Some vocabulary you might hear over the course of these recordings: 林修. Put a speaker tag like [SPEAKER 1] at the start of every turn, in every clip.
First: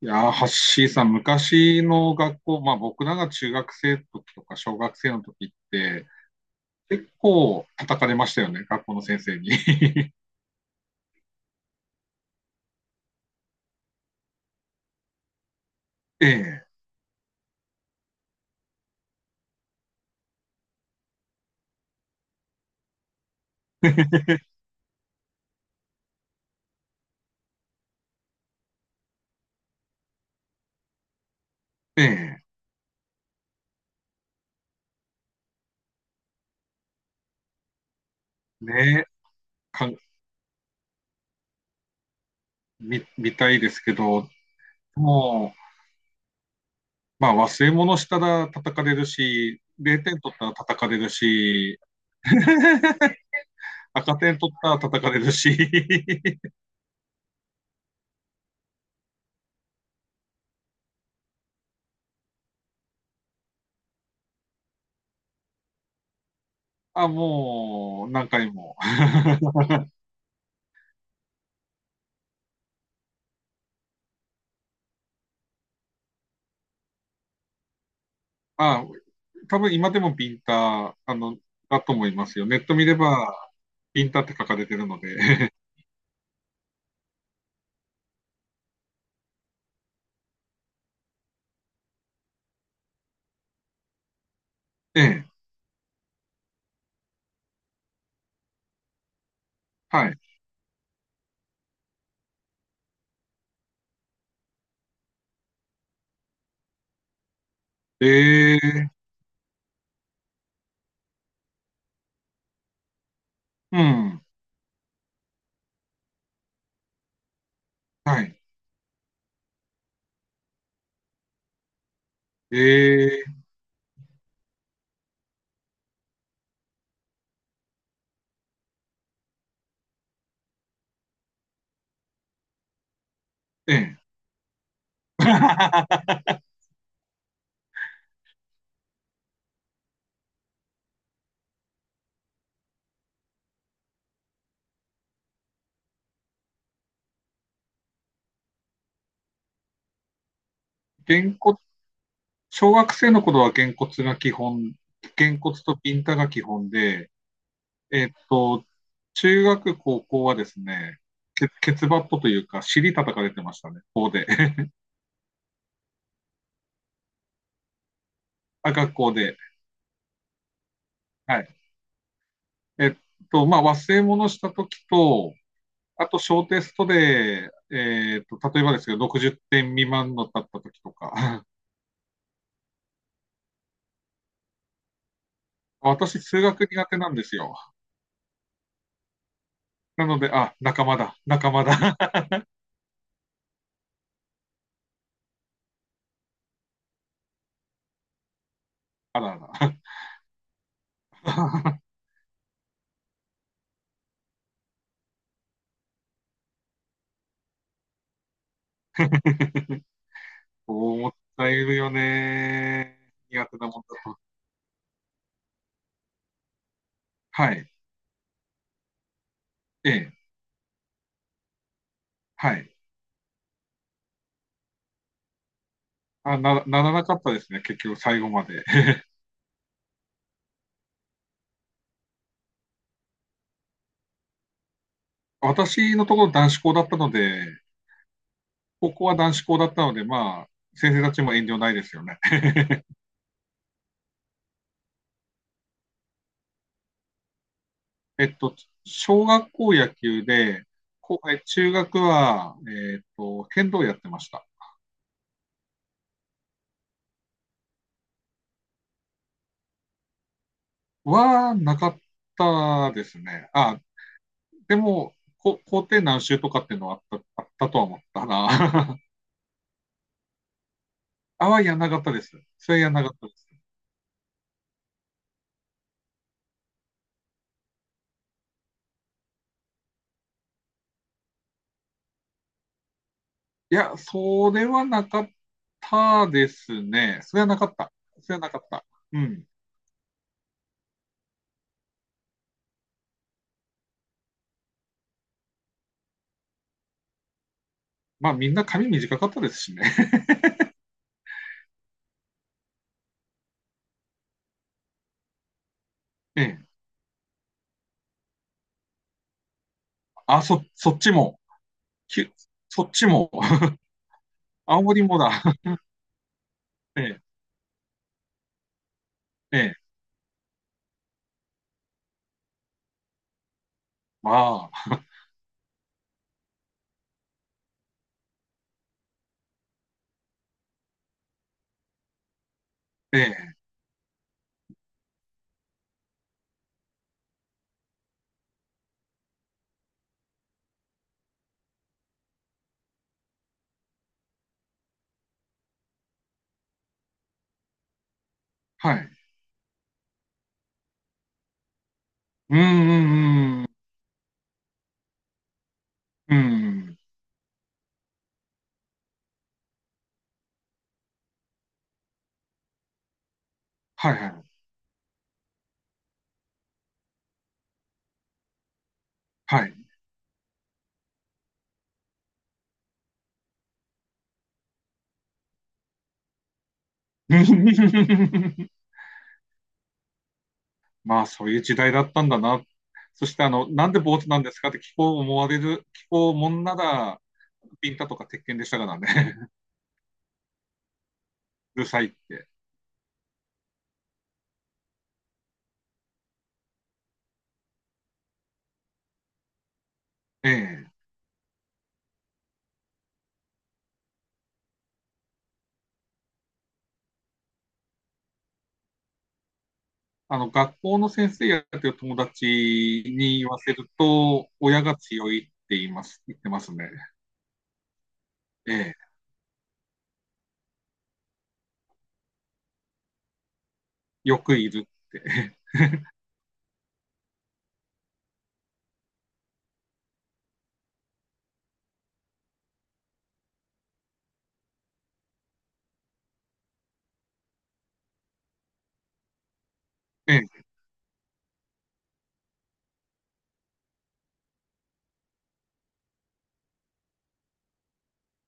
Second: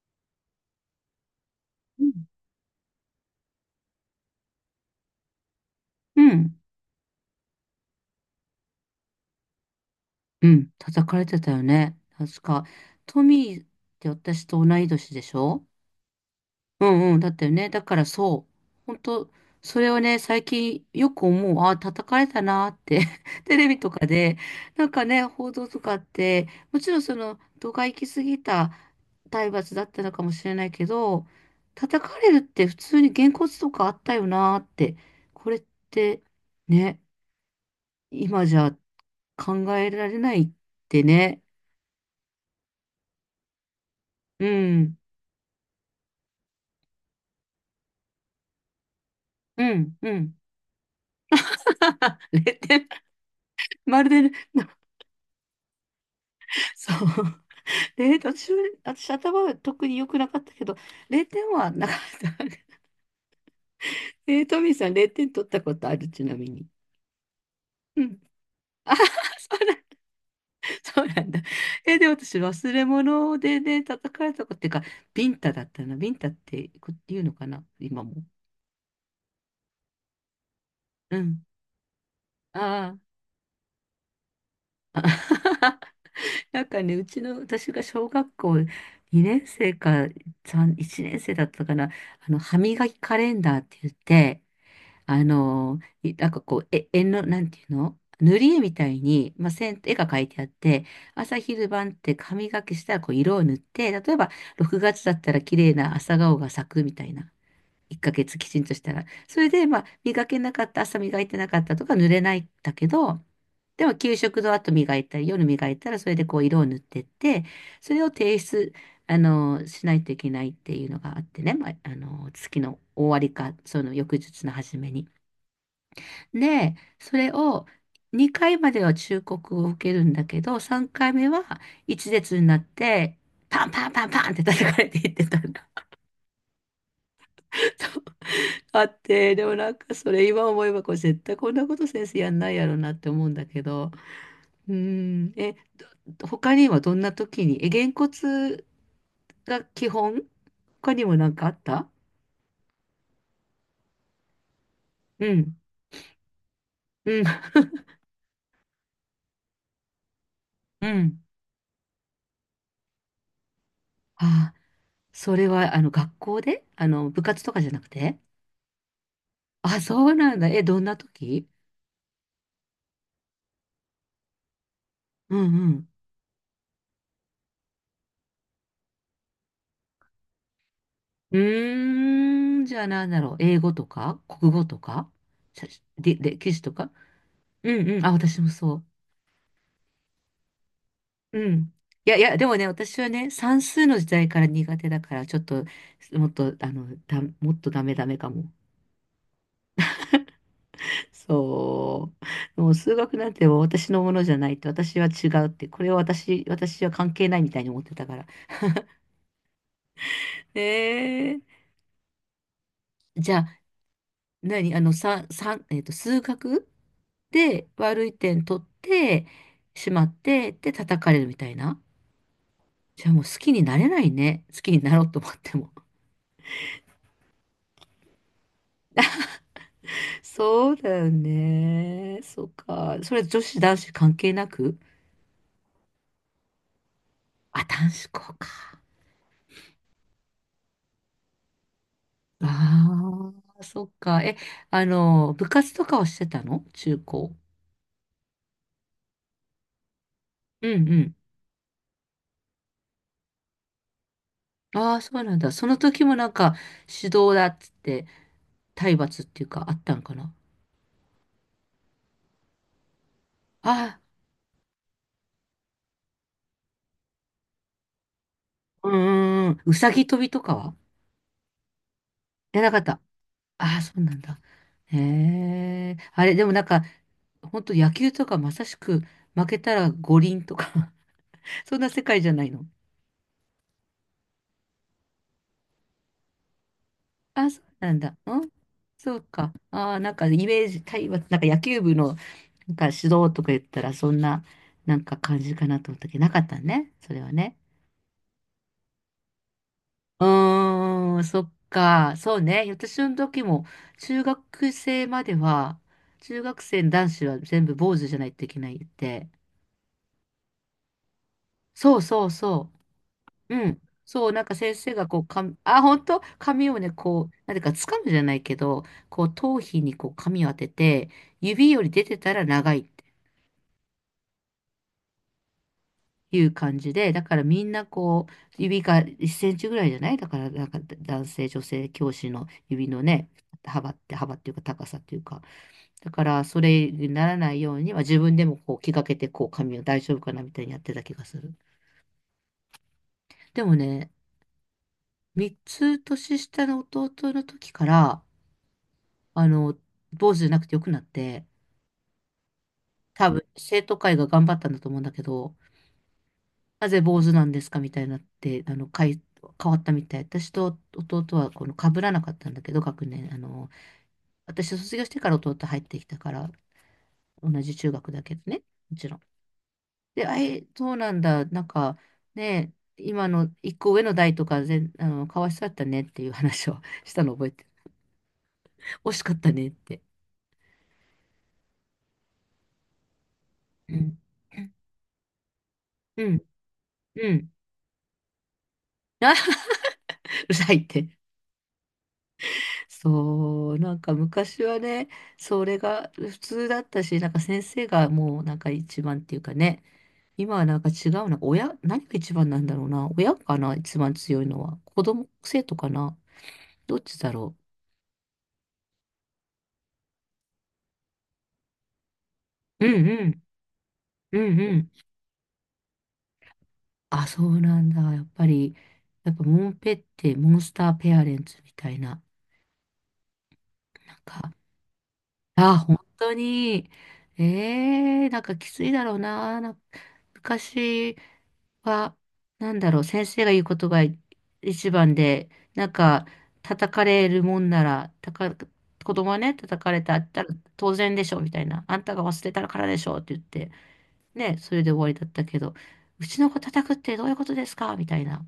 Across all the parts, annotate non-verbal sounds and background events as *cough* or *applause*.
[SPEAKER 1] いやー、ハッシーさん、昔
[SPEAKER 2] うん、
[SPEAKER 1] の学校、まあ僕らが中学生の時とか小学生の時って、
[SPEAKER 2] うん、
[SPEAKER 1] 結構叩かれましたよね、学校の先生に。*laughs*
[SPEAKER 2] うん、叩かれてたよね。確か。トミーって私と同い年でしょ。
[SPEAKER 1] ええ、
[SPEAKER 2] うんうん、だったよね。だからそう。本当それをね、最近よく思う。ああ、叩かれたなーって。*laughs* テレビとかで、なんかね、報道とかって、もちろんその、度が行き過ぎた体罰だったのかもしれないけど、
[SPEAKER 1] え
[SPEAKER 2] 叩かれるっ
[SPEAKER 1] え、
[SPEAKER 2] て普通にげんこつとかあったよなーって。これって、ね、今じゃ
[SPEAKER 1] ねえ、
[SPEAKER 2] 考
[SPEAKER 1] か、
[SPEAKER 2] えられないってね。
[SPEAKER 1] 見たいですけど、
[SPEAKER 2] うん、
[SPEAKER 1] もう、まあ忘れ物したら叩かれるし、
[SPEAKER 2] うん、
[SPEAKER 1] 0
[SPEAKER 2] う
[SPEAKER 1] 点
[SPEAKER 2] ん。
[SPEAKER 1] 取ったら叩かれるし、
[SPEAKER 2] *laughs* 0
[SPEAKER 1] *laughs*
[SPEAKER 2] 点、ま
[SPEAKER 1] 赤
[SPEAKER 2] るで、
[SPEAKER 1] 点取ったら叩かれるし、*laughs*
[SPEAKER 2] *laughs* そう。え私私頭は特に良くなかったけど、0点はなかった。トミーさん0点取ったことある、ちなみに。
[SPEAKER 1] あ、
[SPEAKER 2] う
[SPEAKER 1] もう
[SPEAKER 2] ん。
[SPEAKER 1] 何回も。
[SPEAKER 2] あはは、
[SPEAKER 1] *laughs*
[SPEAKER 2] そうなん、そうなんだ。で、私忘れ物でね、叩かれたことっていうか、ビンタだったな。ビンタって言うのかな、今も。
[SPEAKER 1] あ、多分今でもピンタ、
[SPEAKER 2] うん。
[SPEAKER 1] だと思いますよ。ネット見
[SPEAKER 2] あ
[SPEAKER 1] れば、ピンタって書かれてるの
[SPEAKER 2] あ。
[SPEAKER 1] で。*laughs*
[SPEAKER 2] *laughs* なんかね、うちの、私が小学校2年生か3、1年生だったかな、歯磨きカレンダーって言って、
[SPEAKER 1] ええ、
[SPEAKER 2] なんかこう、絵の、なんていうの、塗り絵みたいに、まあ、線、絵が
[SPEAKER 1] はい。
[SPEAKER 2] 描いてあって、朝昼晩って歯磨きしたらこう色を塗って、例えば6月だったら綺麗な朝顔が咲くみたいな。1ヶ月き
[SPEAKER 1] え
[SPEAKER 2] ちんとし
[SPEAKER 1] え、
[SPEAKER 2] たら。それで、まあ、磨けなかった、朝磨いてなかったとか濡れないんだけど、
[SPEAKER 1] う
[SPEAKER 2] でも給
[SPEAKER 1] ん、
[SPEAKER 2] 食の後磨いたり、夜磨いたら、それでこう色を塗ってって、それを
[SPEAKER 1] は
[SPEAKER 2] 提
[SPEAKER 1] い。
[SPEAKER 2] 出、しないといけないっていうのがあってね、まあ、月の終わ
[SPEAKER 1] え
[SPEAKER 2] り
[SPEAKER 1] え、
[SPEAKER 2] か、その翌日の初めに。で、それを2回までは忠告を受けるんだけど、3回目は一列になって、パン
[SPEAKER 1] え
[SPEAKER 2] パン
[SPEAKER 1] え。
[SPEAKER 2] パンパンって叩かれていってたの。
[SPEAKER 1] *laughs*
[SPEAKER 2] あって、でもなんかそれ今思えばこれ絶対こんなこと先生やんないやろなって思うんだけど、うん、他にはどんな時に、げんこつが基本、他にも
[SPEAKER 1] げ
[SPEAKER 2] なん
[SPEAKER 1] ん
[SPEAKER 2] かあっ
[SPEAKER 1] こ
[SPEAKER 2] た？
[SPEAKER 1] 小学生の頃はげんこつが基本、
[SPEAKER 2] う
[SPEAKER 1] げんこ
[SPEAKER 2] ん、
[SPEAKER 1] つとピンタが基本で、
[SPEAKER 2] うん、
[SPEAKER 1] えっと、中学、高校はです
[SPEAKER 2] *laughs* う
[SPEAKER 1] ね、
[SPEAKER 2] ん。
[SPEAKER 1] ケツバットというか、尻叩かれてましたね、校で。
[SPEAKER 2] あ、
[SPEAKER 1] *laughs*
[SPEAKER 2] それはあの学校であの部活とかじゃなくて？
[SPEAKER 1] あ、学校で。
[SPEAKER 2] あ、そうなんだ。どんな
[SPEAKER 1] は
[SPEAKER 2] 時？
[SPEAKER 1] い。えっと、まあ、忘れ物した時と、
[SPEAKER 2] うんうん。
[SPEAKER 1] あと、小テストで、えっと、例えばですけど、60点未満のだった時と
[SPEAKER 2] う
[SPEAKER 1] か、*laughs*
[SPEAKER 2] ーん、じゃあなんだろう。英語とか国語とか、しゃしで
[SPEAKER 1] 私、数
[SPEAKER 2] 歴史
[SPEAKER 1] 学
[SPEAKER 2] と
[SPEAKER 1] 苦
[SPEAKER 2] か。
[SPEAKER 1] 手なんですよ。
[SPEAKER 2] うんうん。あ、私もそう。
[SPEAKER 1] なので、あ、仲間だ、
[SPEAKER 2] う
[SPEAKER 1] 仲間
[SPEAKER 2] ん。
[SPEAKER 1] だ。
[SPEAKER 2] いやいや、でもね、私はね、算数の時代から苦手だから、ちょっと、もっと、もっとダメダメかも。
[SPEAKER 1] *laughs* あらあら。
[SPEAKER 2] *laughs* そう。もう数学なんてもう私のものじゃないって、私は違うって、これは私、私は関係ないみたいに思ってたから。え
[SPEAKER 1] *laughs* 思っちい
[SPEAKER 2] ー、
[SPEAKER 1] るよね。
[SPEAKER 2] じゃ
[SPEAKER 1] 苦手
[SPEAKER 2] あ、
[SPEAKER 1] なもんだと。
[SPEAKER 2] 何あの、さ、さ、えっと、数学
[SPEAKER 1] は
[SPEAKER 2] で
[SPEAKER 1] い。
[SPEAKER 2] 悪い点取ってし
[SPEAKER 1] え
[SPEAKER 2] ま
[SPEAKER 1] え。
[SPEAKER 2] って、で、叩かれるみたいな。
[SPEAKER 1] はい。
[SPEAKER 2] じゃあもう好きになれないね。好きになろうと思っても。
[SPEAKER 1] あ、ならなかったですね、結局、最後まで。*laughs*
[SPEAKER 2] そうだよね。そっか。それ女子男子関係なく？
[SPEAKER 1] 私のところ男子校だったので、
[SPEAKER 2] あ、男子校か。
[SPEAKER 1] 高校は男子校だったので、まあ、先生たちも遠慮ないですよね。
[SPEAKER 2] ああ、そっか。え、あの、部活とかはしてたの中高？
[SPEAKER 1] えっと、小学校野球で、
[SPEAKER 2] うんうん。
[SPEAKER 1] 中学は、えっと、剣道やってました。
[SPEAKER 2] ああ、そうなんだ。その時もなんか指導だっつって、体罰っていうかあったんかな。
[SPEAKER 1] なかったですね。あ、
[SPEAKER 2] あ
[SPEAKER 1] でも、校庭何周とかっていうのはあったとは思った
[SPEAKER 2] あ、うんう
[SPEAKER 1] な。*laughs*
[SPEAKER 2] んうん。うさぎ跳びとかは？
[SPEAKER 1] やんなかったです。
[SPEAKER 2] やらな
[SPEAKER 1] そ
[SPEAKER 2] か
[SPEAKER 1] れ
[SPEAKER 2] っ
[SPEAKER 1] やん
[SPEAKER 2] た。
[SPEAKER 1] なかったです。
[SPEAKER 2] ああ、そうなんだ。へえ。あれ、でもなんか、本当野球とかまさしく負けたら五輪とか *laughs* そんな世界じゃないの？
[SPEAKER 1] いや、それはなかったですね。それは
[SPEAKER 2] あ、
[SPEAKER 1] な
[SPEAKER 2] そう
[SPEAKER 1] かっ
[SPEAKER 2] な
[SPEAKER 1] た。
[SPEAKER 2] んだ。
[SPEAKER 1] それ
[SPEAKER 2] う
[SPEAKER 1] は
[SPEAKER 2] ん、
[SPEAKER 1] なかった。
[SPEAKER 2] そ
[SPEAKER 1] う
[SPEAKER 2] う
[SPEAKER 1] ん。
[SPEAKER 2] か。ああ、なんかイメージ、対話、なんか野球部のなんか指導とか言ったら、そんな、なんか感じかなと思ったけど、なかったね。それはね。
[SPEAKER 1] まあ、みんな髪短かったですしね。
[SPEAKER 2] うーん、そっか。そうね。私の時も、中学生までは、
[SPEAKER 1] *laughs*
[SPEAKER 2] 中
[SPEAKER 1] え
[SPEAKER 2] 学
[SPEAKER 1] え。
[SPEAKER 2] 生の男子は全部坊主じゃないといけないって。
[SPEAKER 1] あ、そっちも。
[SPEAKER 2] そう
[SPEAKER 1] き
[SPEAKER 2] そう
[SPEAKER 1] ゅ
[SPEAKER 2] そ
[SPEAKER 1] そっちも。
[SPEAKER 2] う。う
[SPEAKER 1] *laughs*
[SPEAKER 2] ん。そう、なんか先
[SPEAKER 1] 青
[SPEAKER 2] 生
[SPEAKER 1] 森
[SPEAKER 2] がこ
[SPEAKER 1] も
[SPEAKER 2] う、
[SPEAKER 1] だ。*laughs*
[SPEAKER 2] 本当髪をね、
[SPEAKER 1] ええ。
[SPEAKER 2] こう、なんていうか、掴むじゃないけど、こう、頭
[SPEAKER 1] え
[SPEAKER 2] 皮
[SPEAKER 1] え
[SPEAKER 2] にこう、髪を当てて、指より出てたら長いって
[SPEAKER 1] ああ、
[SPEAKER 2] いう感じで、だからみんなこう、指が1センチぐらいじゃない、だから、なんか男性、女性、教師の指の
[SPEAKER 1] え
[SPEAKER 2] ね、
[SPEAKER 1] え、
[SPEAKER 2] 幅って、幅っていうか、高さっていうか、だから、それにならないように、まあ、自分でもこう、気がけて、こう、髪を大丈夫かなみたいにやってた気がする。でもね、3つ年下の弟の時から、
[SPEAKER 1] はい。
[SPEAKER 2] あの、坊主じゃなくてよくなって、
[SPEAKER 1] うんう
[SPEAKER 2] 多分
[SPEAKER 1] んうん
[SPEAKER 2] 生徒会が頑張ったんだと思うんだけど、
[SPEAKER 1] う
[SPEAKER 2] な
[SPEAKER 1] ん。
[SPEAKER 2] ぜ坊主なんですかみたいになって、変わったみたい。私と弟はこの被らなかったんだけど、学年。
[SPEAKER 1] はいはい。
[SPEAKER 2] 私卒業してから弟入ってきたから、同じ中学だけどね、もちろん。
[SPEAKER 1] はい。
[SPEAKER 2] で、そうなんだ、なんかね、今の一個上の代とか全、かわいそうだったねっていう話を *laughs* したの覚えてる。
[SPEAKER 1] *laughs*
[SPEAKER 2] 惜しかったねって。
[SPEAKER 1] まあ、そういう時代だったんだな。そして、あの、なん
[SPEAKER 2] う
[SPEAKER 1] で
[SPEAKER 2] ん。
[SPEAKER 1] 坊主なんですかって聞こう思われる、聞
[SPEAKER 2] う
[SPEAKER 1] こう
[SPEAKER 2] ん。
[SPEAKER 1] もんなら、
[SPEAKER 2] うん。
[SPEAKER 1] ピンタとか鉄拳でしたから
[SPEAKER 2] あ、*laughs* う
[SPEAKER 1] ね。*laughs*
[SPEAKER 2] るさいって。
[SPEAKER 1] うるさいって。
[SPEAKER 2] そう、なんか昔はね、それが普通だったし、なんか先生がもうなんか一番っていうかね、
[SPEAKER 1] え
[SPEAKER 2] 今はなんか
[SPEAKER 1] え。
[SPEAKER 2] 違うな、親、何が一番なんだろうな、親かな、一番強いのは、子供、生徒かな、どっちだろ
[SPEAKER 1] あの、学校の先生やってる友達
[SPEAKER 2] う。うんう
[SPEAKER 1] に
[SPEAKER 2] ん、
[SPEAKER 1] 言わせる
[SPEAKER 2] う
[SPEAKER 1] と、
[SPEAKER 2] んう
[SPEAKER 1] 親
[SPEAKER 2] ん。
[SPEAKER 1] が強いって言ってますね。
[SPEAKER 2] あ、そうなんだ、やっぱ
[SPEAKER 1] え
[SPEAKER 2] り、
[SPEAKER 1] え。
[SPEAKER 2] やっぱモンペってモンスターペアレンツみたいな、なん
[SPEAKER 1] よ
[SPEAKER 2] か、
[SPEAKER 1] くいるって。
[SPEAKER 2] あ、本当に、なんかきついだろうな、なんか昔、は、なんだろう、先生が言うことが一番で、なんか、叩かれるもんなら、子供はね、叩かれたったら
[SPEAKER 1] *laughs* え
[SPEAKER 2] 当然でしょ、みたいな。あんたが忘れたからでしょ、って言って、ね、それで終わりだったけど、うちの子叩くってどういうことですかみたいな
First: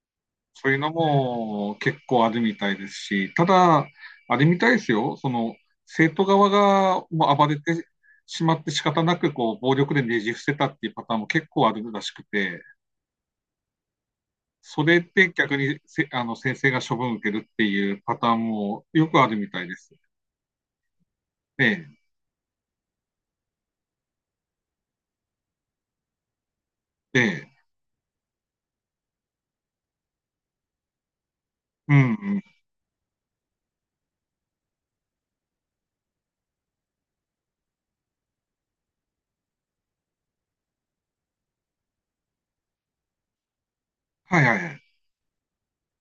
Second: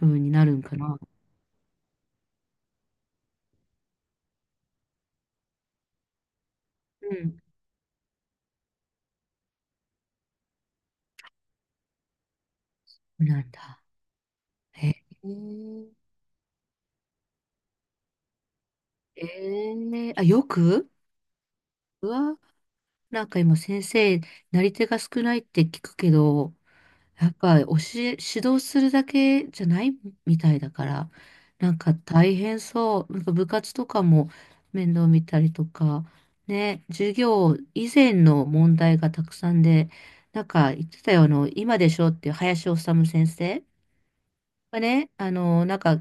[SPEAKER 2] 風になるん
[SPEAKER 1] そう
[SPEAKER 2] か
[SPEAKER 1] いうの
[SPEAKER 2] な。
[SPEAKER 1] も結構あるみたいですし、ただ、あれみたいですよ、その生徒側が
[SPEAKER 2] う
[SPEAKER 1] もう
[SPEAKER 2] ん。
[SPEAKER 1] 暴れてしまって仕方なくこう暴力でねじ伏せたっていうパターンも結構あるらしくて、
[SPEAKER 2] なんだ。
[SPEAKER 1] そ
[SPEAKER 2] へえ。
[SPEAKER 1] れで逆にあの先生が処分を受けるっていうパターンもよく
[SPEAKER 2] え
[SPEAKER 1] あるみたいです。
[SPEAKER 2] えあ、よく
[SPEAKER 1] え
[SPEAKER 2] うわ、なんか今先生、なり手が少ないって聞くけど、
[SPEAKER 1] え、え
[SPEAKER 2] やっ
[SPEAKER 1] え、
[SPEAKER 2] ぱ教え、指導するだけじゃないみたいだから、なんか
[SPEAKER 1] うん、う
[SPEAKER 2] 大
[SPEAKER 1] ん、
[SPEAKER 2] 変そう。なんか部活とかも面倒見たりとか、ね、授業以前の問題がたくさんで、なんか言ってたよ、今でしょっていう林修先生
[SPEAKER 1] はいはいは
[SPEAKER 2] が
[SPEAKER 1] い、
[SPEAKER 2] ね、なんか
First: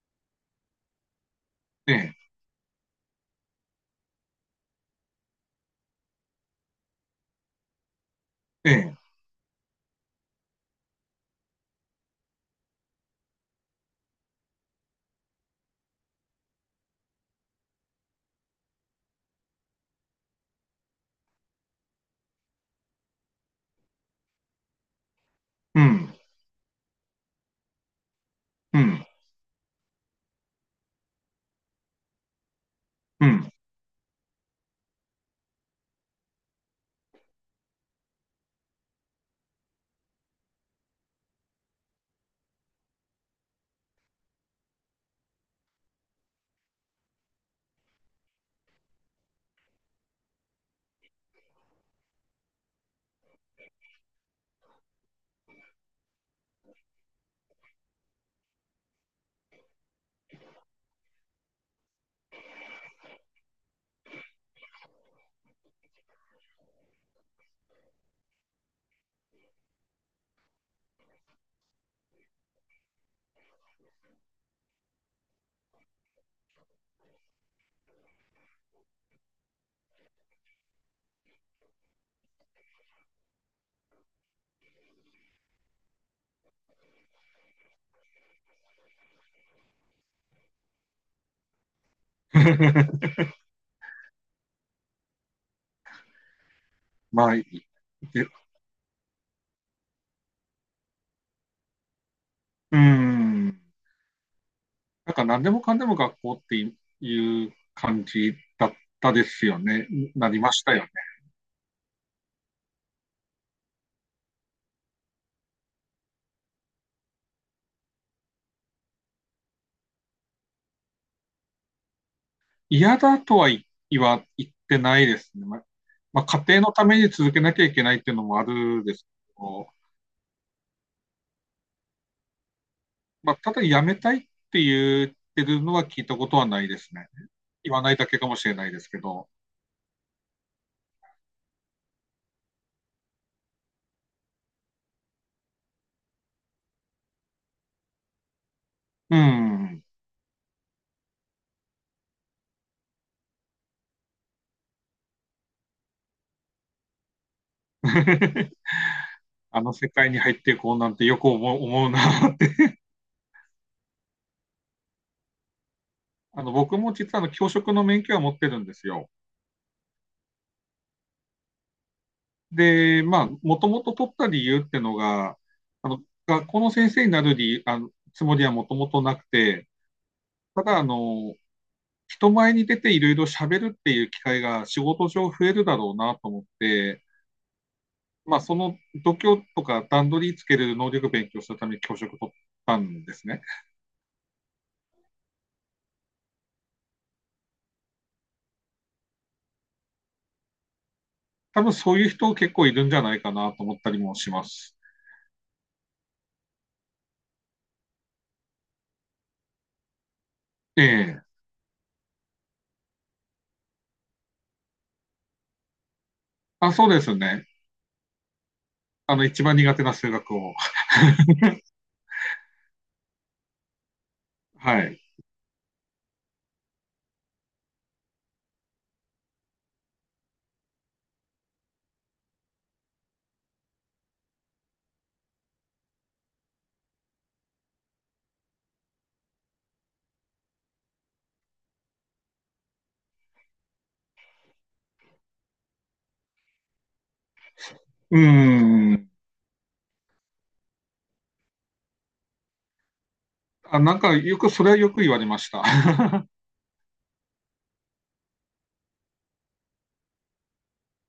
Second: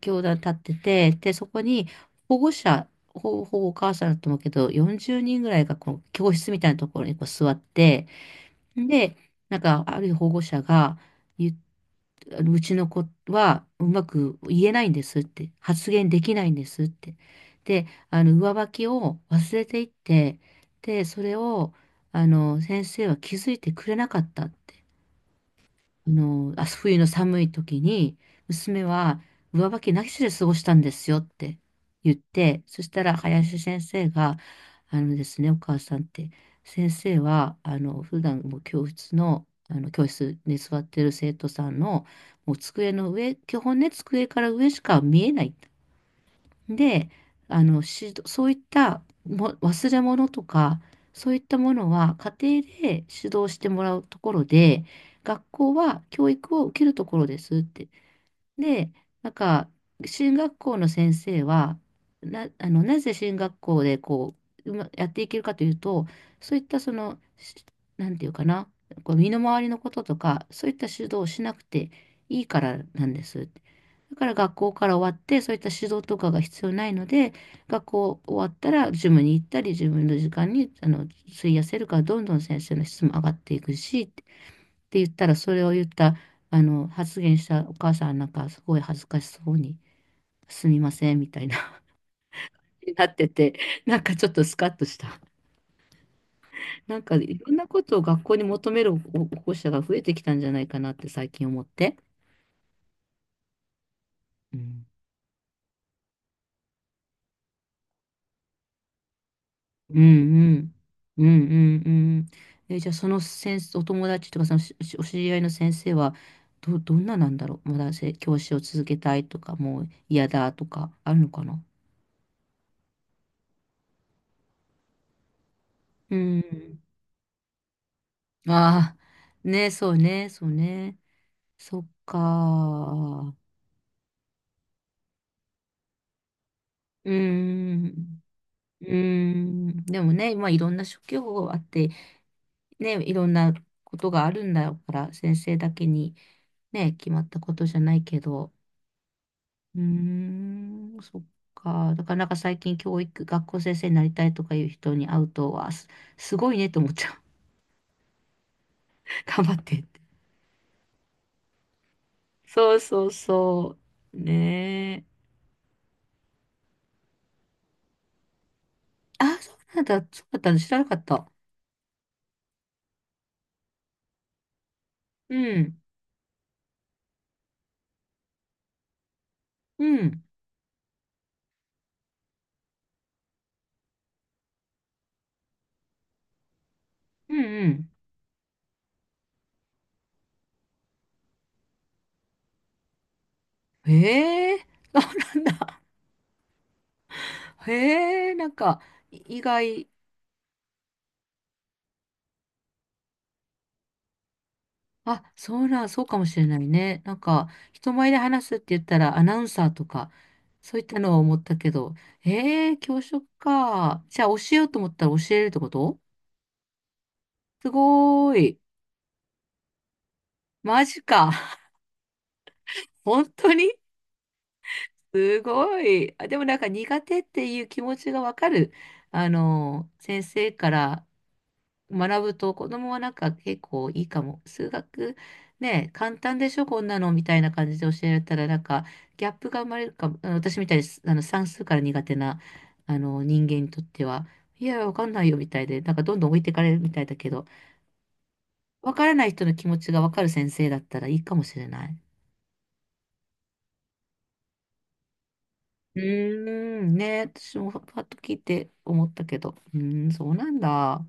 [SPEAKER 2] 教団立ってて、で、そこに
[SPEAKER 1] ええ、
[SPEAKER 2] 保護者、ほぼ、ほぼお母さんだと思うけど、40人ぐらいがこう教室みたいなところにこう座って、
[SPEAKER 1] ええ、
[SPEAKER 2] で、なんか、ある保護者が言っ、あのうちの子はうまく言えないんですって、発言できないんですって。で、上履きを忘れていって、で、それを、先生は気づいてくれなかったって。
[SPEAKER 1] うん、
[SPEAKER 2] 冬の寒い時に、
[SPEAKER 1] う
[SPEAKER 2] 娘
[SPEAKER 1] ん、
[SPEAKER 2] は上履きなしで過ごしたんですよって言って、そしたら
[SPEAKER 1] うん。
[SPEAKER 2] 林先生が、あのですね、お母さんって、先生は、普段もう教室の、教室に座ってる生徒さんの、もう机の上、基本ね、机から上しか見えない。で、指導そういったも忘れ物とか、そういったものは家庭で指導してもらうところで、学校は教育を受けるところですって。で、なんか、進学校の先生は、な、あの、なぜ進学校でこう、やっていけるかというと、そういったその、なんていうかな、こう身の回りのこととか、そういった指導をしなくていいからなんです。だから学校から終わって、そういった指導とかが必要ないので、学校終わったらジムに行ったり、自分の時間に、費やせるから、どんどん先生の質も上がっていくし、って言ったら、それを言った、あの、発言したお母さんなんか、すごい恥ずかしそうに、すみません、みたいな、*laughs* になっ
[SPEAKER 1] *laughs*
[SPEAKER 2] てて、なんかちょっとスカッとした。なんか、
[SPEAKER 1] まあ
[SPEAKER 2] い
[SPEAKER 1] い
[SPEAKER 2] ろんな
[SPEAKER 1] い。
[SPEAKER 2] ことを学
[SPEAKER 1] で
[SPEAKER 2] 校に求める保護者が増えてきたんじゃないかなって最近思って。
[SPEAKER 1] うん。
[SPEAKER 2] うん、
[SPEAKER 1] なんか何でもかんでも学校っていう感じだったですよね。
[SPEAKER 2] うん、
[SPEAKER 1] なり
[SPEAKER 2] う
[SPEAKER 1] ました
[SPEAKER 2] ん。
[SPEAKER 1] よね。
[SPEAKER 2] うんうんうん、じゃあその先生、お友達とかそのお知り合いの先生は、どんななんだろう、まだ教師を続けたいとかもう嫌だとかあるのかな。
[SPEAKER 1] 嫌だとは言ってないですね。
[SPEAKER 2] う
[SPEAKER 1] まあ家庭の
[SPEAKER 2] ん、
[SPEAKER 1] ために続けなきゃいけないっていうのもあるで
[SPEAKER 2] あ
[SPEAKER 1] すけ
[SPEAKER 2] あ、
[SPEAKER 1] ど、
[SPEAKER 2] ね、そうね、そうね。そっか
[SPEAKER 1] ま
[SPEAKER 2] ー。
[SPEAKER 1] あ、ただ辞めたいって言ってるのは聞いたことはないですね。
[SPEAKER 2] うー
[SPEAKER 1] 言わないだけ
[SPEAKER 2] ん。
[SPEAKER 1] かもしれないで
[SPEAKER 2] う
[SPEAKER 1] す
[SPEAKER 2] ー
[SPEAKER 1] けど、
[SPEAKER 2] ん。でもね、まあいろんな職業があって、ね、いろんなことがあるんだから、先生だけにね、決まったことじゃないけど。
[SPEAKER 1] う
[SPEAKER 2] うー
[SPEAKER 1] ん。
[SPEAKER 2] ん、そっか。だからなんか最近教育、学校先生になりたいとかいう人に会うと、わあ、すごいねと思っちゃう。
[SPEAKER 1] *laughs*
[SPEAKER 2] *laughs* 頑張
[SPEAKER 1] あ
[SPEAKER 2] っ
[SPEAKER 1] の
[SPEAKER 2] てっ
[SPEAKER 1] 世
[SPEAKER 2] て。
[SPEAKER 1] 界に入っていこうなんてよく思うなって。
[SPEAKER 2] そうそうそう。ねえ。
[SPEAKER 1] *laughs* あの僕も実はあの教職の免許は持ってるんですよ。
[SPEAKER 2] あ、そうなんだ。そうだったの知らなかった。
[SPEAKER 1] で、まあ、もともと取った理由っての
[SPEAKER 2] う
[SPEAKER 1] が、
[SPEAKER 2] ん。
[SPEAKER 1] あの、学校の先生になる理、あの、つもりはもともとなくて、
[SPEAKER 2] うん、
[SPEAKER 1] ただ、あの、人前に出ていろいろ喋るっていう機会が仕事上増えるだろうなと思って、
[SPEAKER 2] うん、
[SPEAKER 1] まあ、その度胸とか段取りつける能力勉強するために教職取ったんですね。
[SPEAKER 2] うん。へえ、*laughs* そうなんだ。へえ、なんか、意外、
[SPEAKER 1] 多分そういう人結構いるんじゃないかなと思ったりもします。
[SPEAKER 2] あ、そうなん、そうかもしれないね。なんか、人前で話すって言ったら、アナウンサーとか、そうい
[SPEAKER 1] え
[SPEAKER 2] ったのを思
[SPEAKER 1] え。
[SPEAKER 2] ったけど、へえ、教職か。じゃあ、教えようと思ったら教えれるってこと？
[SPEAKER 1] あ、そうですね。
[SPEAKER 2] すごーい。
[SPEAKER 1] あの、一番苦手な数学を。
[SPEAKER 2] マジか。*laughs*
[SPEAKER 1] *laughs*
[SPEAKER 2] 本当に
[SPEAKER 1] はい。
[SPEAKER 2] すごい。あ、でもなんか苦手っていう気持ちがわかる。先生から学ぶと子供はなんか結構いいかも。数学ね、簡単でしょ、こんなのみたいな感じで教えられたらなんかギャップが生まれるかも。あの私みたいにあの算数から苦手なあの人間にとっては、いや、わかんないよみたいで、なんかどんどん置いてかれるみたいだけど、
[SPEAKER 1] うー
[SPEAKER 2] わか
[SPEAKER 1] ん。
[SPEAKER 2] らない人の気持ちがわかる先生だったらいいかもしれない。
[SPEAKER 1] あ、なんかよく、それはよく言われました。
[SPEAKER 2] うーん、ね、私もパッと聞いて思ったけど、うーん、そうなんだ。